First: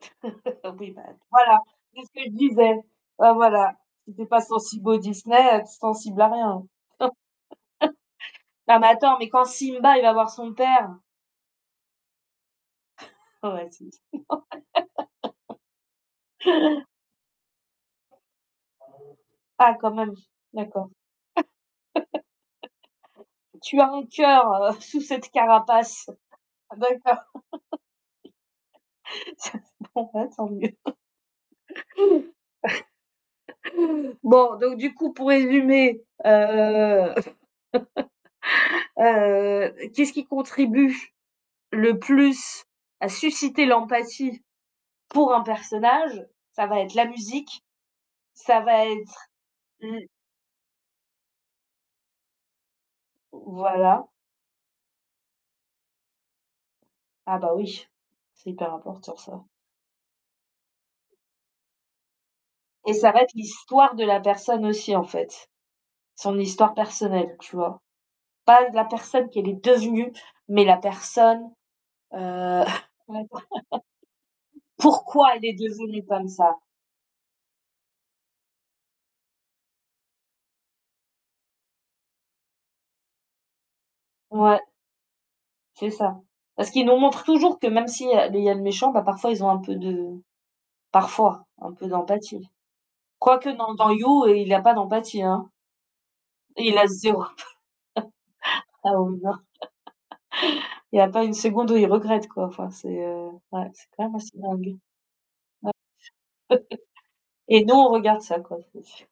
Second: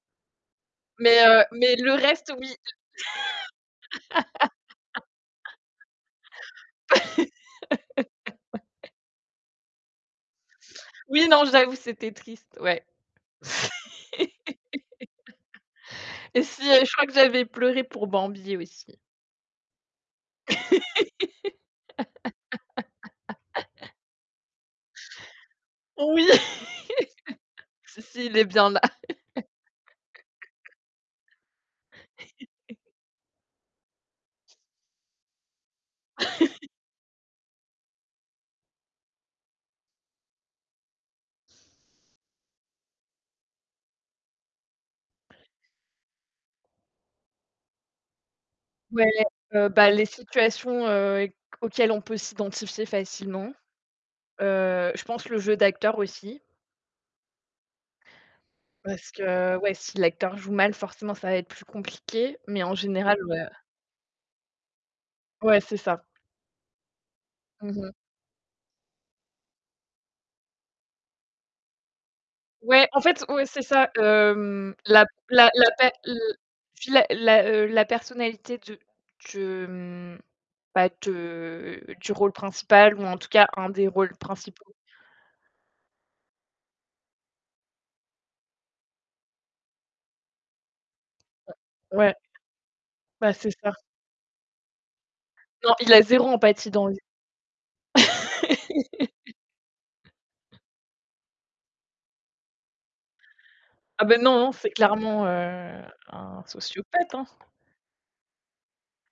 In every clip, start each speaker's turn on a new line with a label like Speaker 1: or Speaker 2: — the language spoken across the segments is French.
Speaker 1: Oui bah
Speaker 2: Mais, heu,
Speaker 1: voilà,
Speaker 2: mais le
Speaker 1: c'est ce que je
Speaker 2: reste, oui,
Speaker 1: disais. Bah voilà, si tu es pas sensible au Disney, heu, tu es sensible à rien.
Speaker 2: de
Speaker 1: Non mais attends, mais quand Simba il va voir son père.
Speaker 2: Oui, non, j'avoue, c'était triste, ouais.
Speaker 1: Ouais c'est c
Speaker 2: Et si, heu, je crois que j'avais pleuré pour Bambi aussi.
Speaker 1: Ah quand même, d'accord. Tu as un cœur, heu, sous cette carapace.
Speaker 2: Oui!
Speaker 1: D'accord.
Speaker 2: Si, si, il est bien là.
Speaker 1: Bon bah tant mieux. Bon, donc du coup, pour résumer, heu, heu, qu'est-ce qui contribue le plus à susciter l'empathie pour un personnage? Ça va être la musique. Ça va
Speaker 2: Ouais,
Speaker 1: être
Speaker 2: heu, bah, les
Speaker 1: l
Speaker 2: situations, heu, éq auxquelles on peut s'identifier facilement,
Speaker 1: Voilà.
Speaker 2: heu, je pense le jeu d'acteur aussi.
Speaker 1: Ah bah oui, c'est hyper
Speaker 2: Parce
Speaker 1: important ça.
Speaker 2: que, ouais, si l'acteur joue mal, forcément ça va être plus compliqué, mais en
Speaker 1: Et ça
Speaker 2: général,
Speaker 1: va être
Speaker 2: ouais.
Speaker 1: l'histoire de la personne aussi en fait,
Speaker 2: Ouais, c'est ça.
Speaker 1: son histoire personnelle, tu
Speaker 2: Mmh
Speaker 1: vois?
Speaker 2: mh.
Speaker 1: Pas la personne qu'elle est devenue, mais la personne, heu
Speaker 2: Ouais, en fait, oui, c'est ça, hem, la
Speaker 1: pourquoi elle
Speaker 2: la
Speaker 1: est
Speaker 2: la pa
Speaker 1: devenue
Speaker 2: l
Speaker 1: comme ça?
Speaker 2: fi la la, heu, la personnalité de de, mmh, bah de du rôle principal ou en tout cas un des rôles
Speaker 1: Ouais.
Speaker 2: principaux.
Speaker 1: C'est ça. Parce qu'ils nous montrent toujours que même s'il y a il y a le méchant, bah, parfois ils ont un peu de parfois
Speaker 2: Ouais,
Speaker 1: un peu
Speaker 2: ouais,
Speaker 1: d'empathie.
Speaker 2: bah,
Speaker 1: Quoique
Speaker 2: c'est ça.
Speaker 1: non, dans You, il a pas d'empathie, hein.
Speaker 2: Non, il a 0 empathie
Speaker 1: Il
Speaker 2: dans
Speaker 1: a
Speaker 2: lui.
Speaker 1: 0 emp. Ah oui, non, il y a pas une seconde où il regrette, quoi. Enfin, c'est, heu, ouais, c'est quand
Speaker 2: Ah
Speaker 1: même
Speaker 2: bah
Speaker 1: assez
Speaker 2: non, non, c'est
Speaker 1: dingue. [unintelligible]
Speaker 2: clairement, heu, un sociopathe, hein.
Speaker 1: Et nous, on regarde ça, quoi. C'est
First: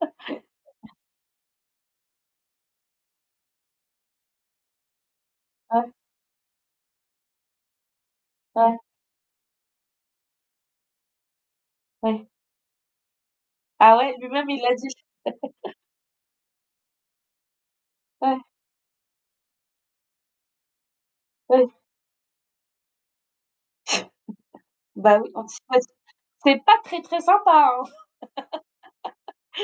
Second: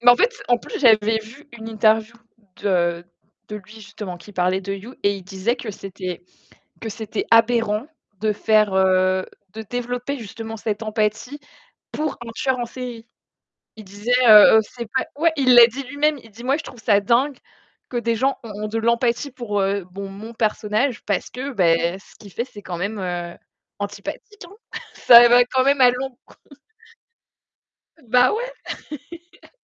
Speaker 2: Mais en fait, en plus, j'avais vu une interview de de lui justement, qui parlait de You et il disait que
Speaker 1: Ouais.
Speaker 2: c'était que c'était aberrant de faire,
Speaker 1: Ouais.
Speaker 2: heu, de développer justement cette empathie pour
Speaker 1: Ouais.
Speaker 2: un tueur en série. Il
Speaker 1: Ah
Speaker 2: disait,
Speaker 1: ouais, lui-même
Speaker 2: heu,
Speaker 1: il
Speaker 2: heu,
Speaker 1: l'a
Speaker 2: c'est
Speaker 1: dit?
Speaker 2: pas ouais, il l'a dit lui-même. Il dit: «Moi, je trouve ça dingue que des gens
Speaker 1: Ouais.
Speaker 2: ont ont de l'empathie pour, heu, mon mon personnage, parce que
Speaker 1: Oui.
Speaker 2: beh, ce qu'il fait, c'est quand même, heu, antipathique, hein.»
Speaker 1: Bah
Speaker 2: Ça
Speaker 1: oui,
Speaker 2: va quand même
Speaker 1: antipath
Speaker 2: à l'encon
Speaker 1: c'est pas très, très sympa, hein.
Speaker 2: Bah ouais.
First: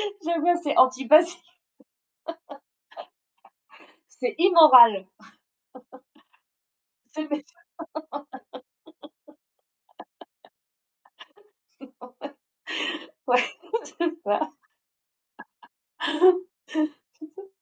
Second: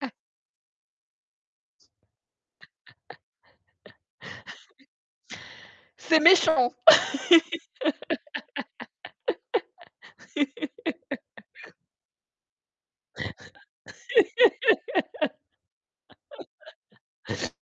Speaker 1: Je vois, c'est antipathique. C'est immoral.
Speaker 2: C'est méchant!
Speaker 1: C'est méchant. Ouais, c'est ça. C'est ça.